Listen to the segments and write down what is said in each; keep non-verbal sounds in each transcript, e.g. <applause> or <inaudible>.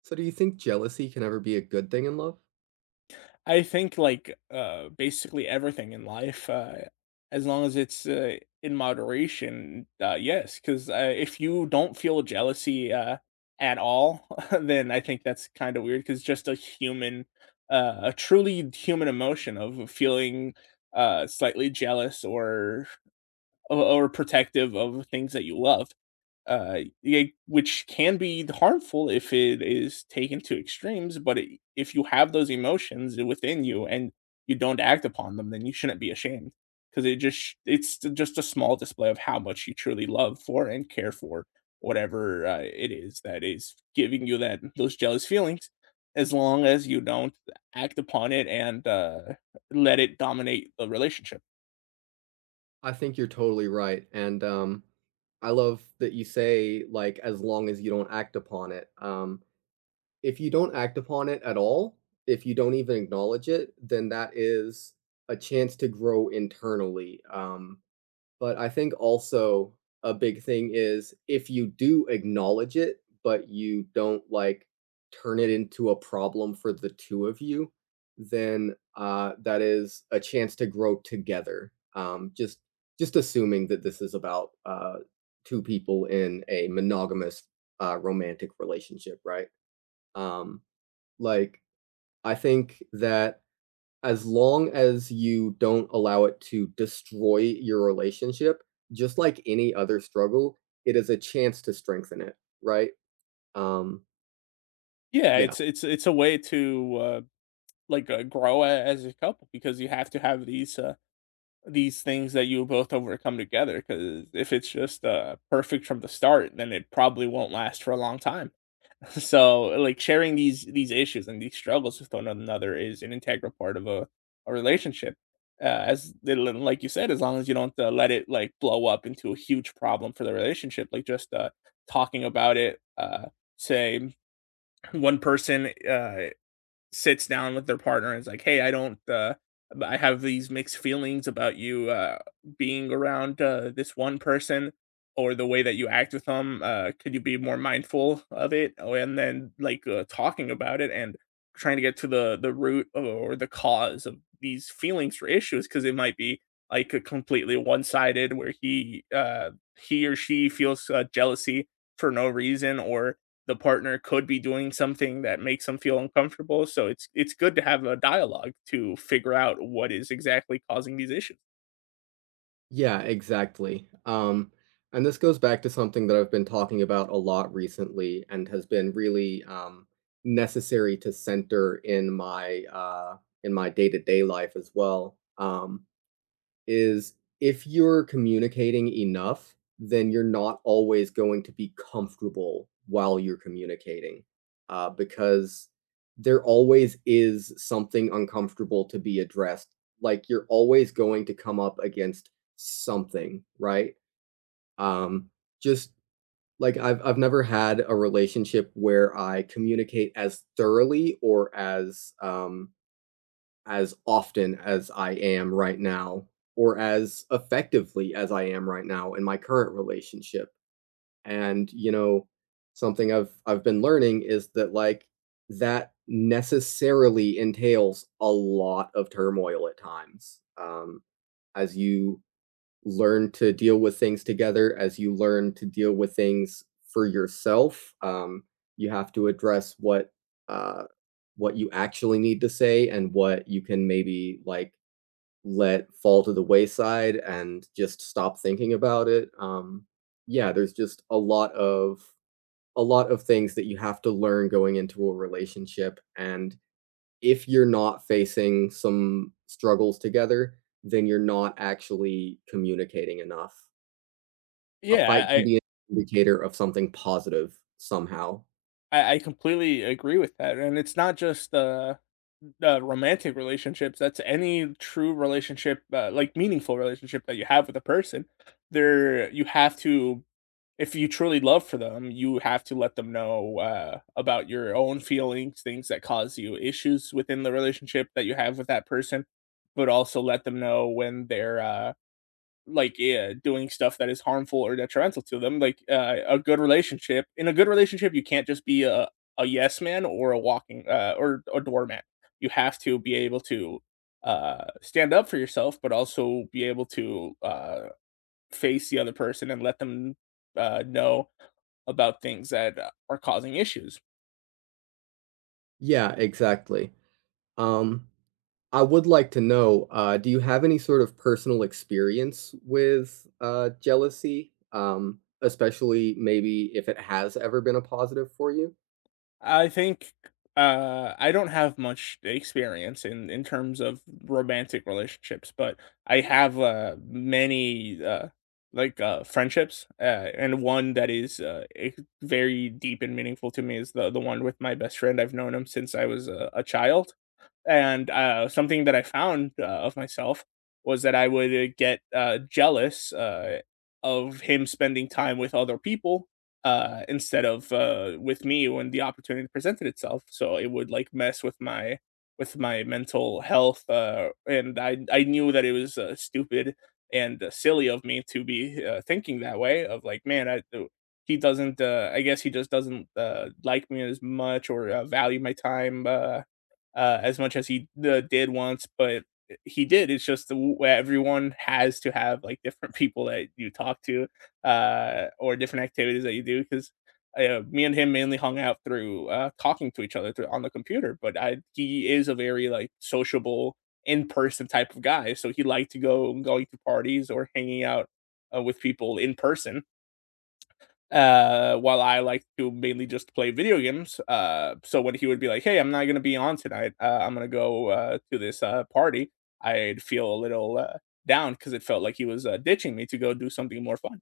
So do you think jealousy can ever be a good thing in love? I think like basically everything in life as long as it's in moderation yes, cuz if you don't feel jealousy at all <laughs> then I think that's kind of weird, cuz just a human a truly human emotion of feeling slightly jealous or or protective of things that you love. Yeah, which can be harmful if it is taken to extremes. But I if you have those emotions within you and you don't act upon them, then you shouldn't be ashamed, because it just just a small display of how much you truly love for and care for whatever it is that is giving you that those jealous feelings. As long as you don't act upon it and let it dominate the relationship. I think you're totally right, and, I love that you say, like, "As long as you don't act upon it." If you don't act upon it at all, if you don't even acknowledge it, then that is a chance to grow internally. But I think also a big thing is if you do acknowledge it, but you don't like turn it into a problem for the two of you, then that is a chance to grow together. Just assuming that this is about two people in a monogamous romantic relationship, right? Um, like I think that as long as you don't allow it to destroy your relationship, just like any other struggle, it is a chance to strengthen it, right? Um, Yeah, yeah, it's a way to like, grow a as a couple, because you have to have these these things that you both overcome together, because if it's just, perfect from the start, then it probably won't last for a long time. <laughs> So, like, sharing these issues and these struggles with one another is an integral part of a relationship, uh, as like you said, as long as you don't, let it, like, blow up into a huge problem for the relationship. Like, just, talking about it, say one person, sits down with their partner and is like, "Hey, I don't, I have these mixed feelings about you being around this one person or the way that you act with them. Could you be more mindful of it?" Oh, and then like talking about it and trying to get to the root of, or the cause of these feelings or issues, because it might be like a completely one sided where he he or she feels jealousy for no reason, or the partner could be doing something that makes them feel uncomfortable. So it's good to have a dialogue to figure out what is exactly causing these issues. yeah, exactly. And this goes back to something that I've been talking about a lot recently and has been really necessary to center in my day to day life as well. Is if you're communicating enough, then you're not always going to be comfortable while you're communicating, because there always is something uncomfortable to be addressed. Like you're always going to come up against something, right? Um, just like I've never had a relationship where I communicate as thoroughly or as often as I am right now or as effectively as I am right now in my current relationship. And something I've been learning is that like that necessarily entails a lot of turmoil at times. As you learn to deal with things together, as you learn to deal with things for yourself, you have to address what uh, you actually need to say and what you can maybe like let fall to the wayside and just stop thinking about it. Yeah, there's just a lot of things that you have to learn going into a relationship, and if you're not facing some struggles together, then you're not actually communicating enough. A Yeah, fight I can be an indicator of something positive somehow. I, I completely agree with that, and it's not just romantic relationships. That's any true relationship, like meaningful relationship that you have with a person. You have to, if you truly love for them, you have to let them know about your own feelings, things that cause you issues within the relationship that you have with that person, but also let them know when they're like, yeah, doing stuff that is harmful or detrimental to them. Like a good relationship, in a good relationship, you can't just be a yes man or a walking or a doormat. You have to be able to stand up for yourself, but also be able to face the other person and let them know about things that are causing issues. Yeah, exactly. Um, I would like to know, do you have any sort of personal experience with, jealousy? Especially maybe if it has ever been a positive for you? I think I don't have much experience in terms of romantic relationships, but I have many like friendships, and one that is very deep and meaningful to me is the one with my best friend. I've known him since I was a child. And, something that I found, of myself was that I would, get, jealous, of him spending time with other people, instead of, with me when the opportunity presented itself. So it would, like, mess with my mental health, and I knew that it was, stupid and, silly of me to be, thinking that way of like, "Man, I he doesn't, I guess he just doesn't, like me as much or, value my time, as much as he did once," but he did. It's just everyone has to have like different <laughs> people that you talk to, or different activities that you do. Because me and him mainly hung out through talking to each other through, on the computer, but he is a very like sociable in person type of guy, so he liked to go going to parties or hanging out with people in person, while I like to mainly just play video games. So when he would be like, "Hey, I'm not gonna be on tonight, I'm gonna go to this party," I'd feel a little down, because it felt like he was ditching me to go do something more fun.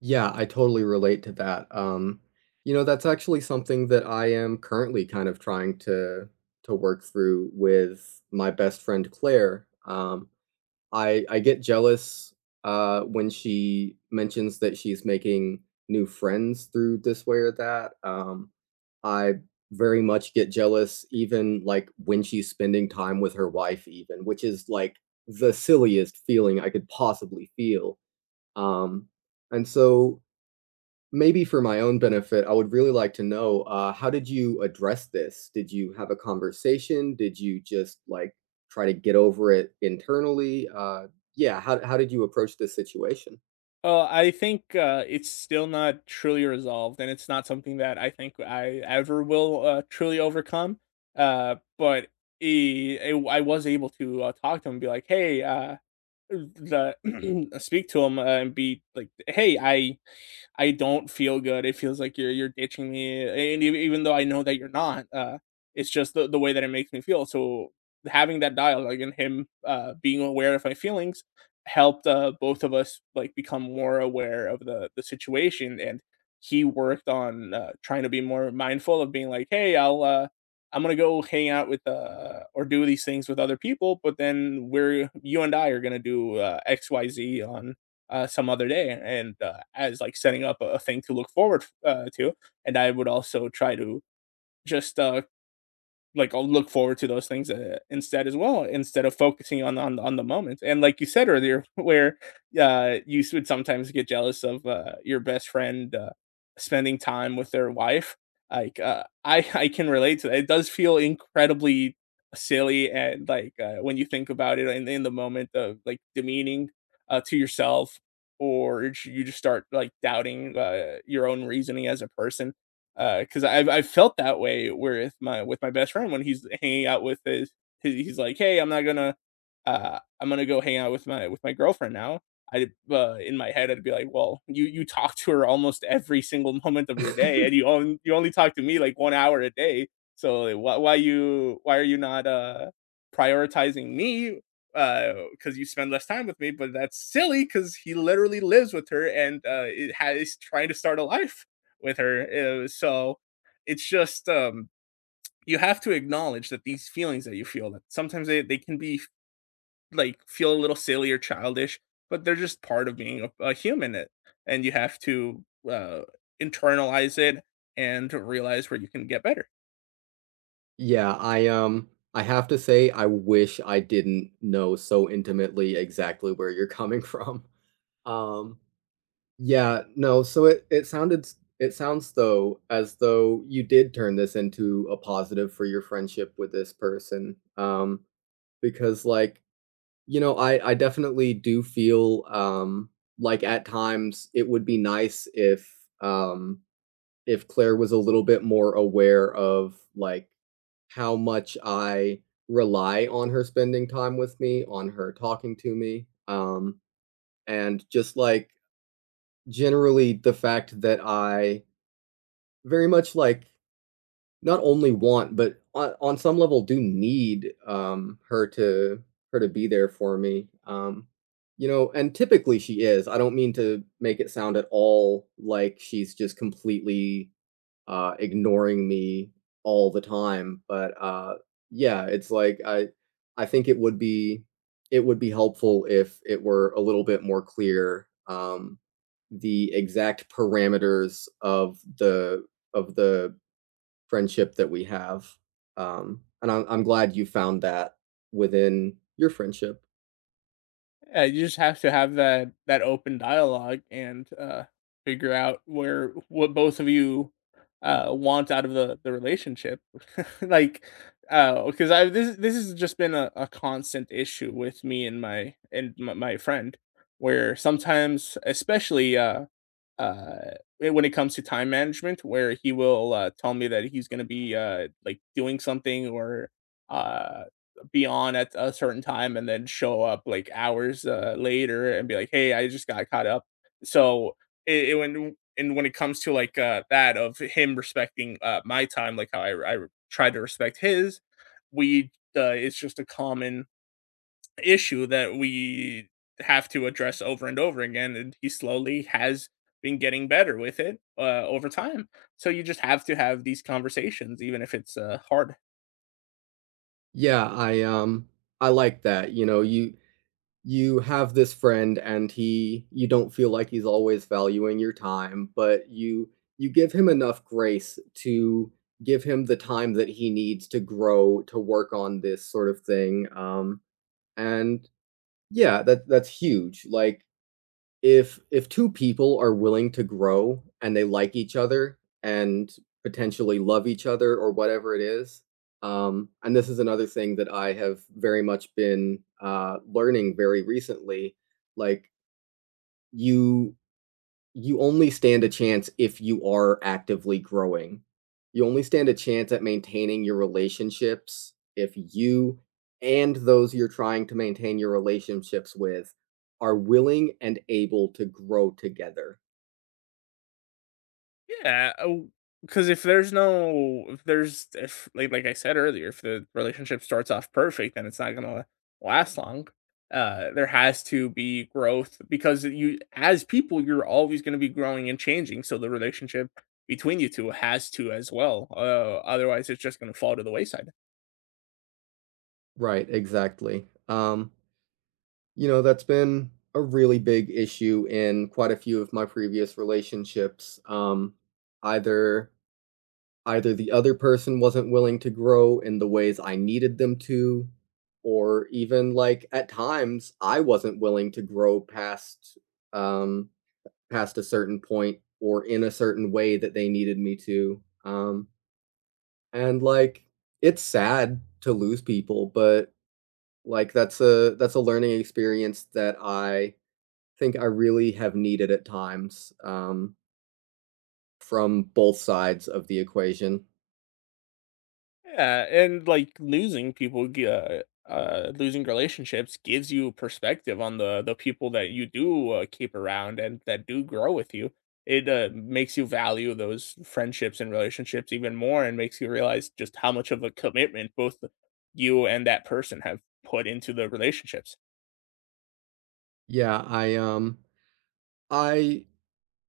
Yeah, I totally relate to that. That's actually something that I am currently kind of trying to work through with my best friend Claire. I get jealous when she mentions that she's making new friends through this way or that. I very much get jealous even like when she's spending time with her wife, even, which is like the silliest feeling I could possibly feel. Um, and so maybe for my own benefit, I would really like to know how did you address this? Did you have a conversation? Did you just like try to get over it internally? Yeah, how did you approach this situation? I think it's still not truly resolved, and it's not something that I think I ever will truly overcome, but I was able to talk to him and be like, "Hey the <clears throat> speak to him and be like, "Hey, I don't feel good. It feels like you're ditching me, and even though I know that you're not, it's just the way that it makes me feel." So having that dialogue and him being aware of my feelings helped, both of us like become more aware of the situation, and he worked on trying to be more mindful of being like, "Hey, I'm gonna go hang out with or do these things with other people, but then we're you and I are gonna do XYZ on some other day." And as like setting up a thing to look forward to. And I would also try to just like, I'll look forward to those things instead as well, instead of focusing on on the moment. And like you said earlier, <laughs> where you would sometimes get jealous of your best friend spending time with their wife. Like I <laughs> I can relate to that. It does feel incredibly silly and like when you think about it in the moment, of like demeaning to yourself, or you just start like doubting your own reasoning as a person, because I've felt that way with my best friend when he's hanging out with his he's like, "Hey, I'm not gonna I'm gonna go hang out with my girlfriend now." I In my head I'd be like, "Well, you talk to her almost every single <laughs> moment of your day, and <laughs> you only talk to me like one hour a day. So like, why are you not prioritizing me? Because you spend less time with me." But that's silly, because he literally lives with her and is trying to start a life with her. So it's just you have to acknowledge that these feelings that you feel, that sometimes they can be like feel a little silly or childish, but they're just part of being a human and you have to uh internalize it and realize where you can get better. Yeah, I have to say I wish I didn't know so intimately exactly where you're coming <laughs> from. Um yeah, no, so it sounds though as though you did turn this into a positive for your friendship with this person. Because, like, I definitely do feel, like at times it would be nice um if Claire was a little bit more aware of, like, how much I rely on her spending time with me, on her talking to me, and just like generally the fact that I very much, like, not only want but, on some level do need her to be there for me. And typically she is. I don't mean to make it sound at all like she's just completely ignoring me all the time, but, yeah, it's like I think it would be helpful if it were a little bit more clear the exact parameters of the friendship that we have. And I'm glad you found that within your friendship. Yeah, you just have to have that open dialogue and figure out where, what both of you want out of the relationship. <laughs> Like, because I, this has just been a constant issue with me and my friend, where sometimes, especially uh, when it comes to time management, where he will, tell me that he's gonna be, like, doing something or, uh, be on at a certain time and then show up, like, hours, later and be like, "Hey, I just got caught up." So, it when, and when it comes to, like, that of him respecting, my time, like, how I try to respect his, we, it's just a common issue that we have to address over and over again, and he slowly has been getting better with it, over time. So you just have to have these conversations, even if it's, hard. Yeah, I like that. You have this friend, and he you don't feel like he's always valuing your time, but you give him enough grace to give him the time that he needs to grow to work on this sort of thing. And yeah, that's huge. Like, if two people are willing to grow and they like each other and potentially love each other or whatever it is. And this is another thing that I have very much been learning very recently. Like, you you only stand a chance if you are actively growing. You only stand a chance at maintaining your relationships if you and those you're trying to maintain your relationships with are willing and able to grow together. Yeah, oh, because if like, like I said earlier, if the relationship starts off perfect, then it's not gonna last long. There has to be growth, because you, as people, you're always going to be growing and changing. So the relationship between you two has to as well. Otherwise, it's just going to fall to the wayside. Right, exactly. That's been a really big issue in quite a few of my previous relationships. Either either the other person wasn't willing to grow in the ways I needed them to, or even like at times I wasn't willing to grow um past a certain point or in a certain way that they needed me to. And like it's sad to lose people, but like that's a learning experience that I think I really have needed at times from both sides of the equation. Yeah, and like losing people, losing relationships gives you perspective on the people that you do keep around and that do grow with you. It makes you value those friendships and relationships even more, and makes you realize just how much of a commitment both you and that person have put into the relationships. Yeah, I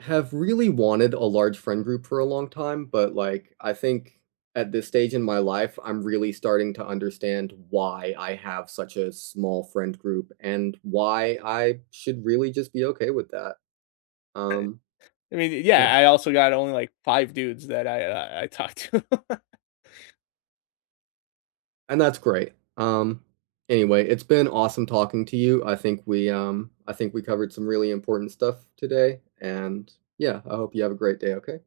have really wanted a large friend group for a long time, but like I think at this stage in my life, I'm really starting to understand why I have such a small friend group and why I should really just be okay with that. Um, I mean, yeah, yeah, I also got only like five dudes that I talked to. <laughs> and that's great. Anyway, it's been awesome talking to you. I think we covered some really important stuff today, and yeah, I hope you have a great day. Okay.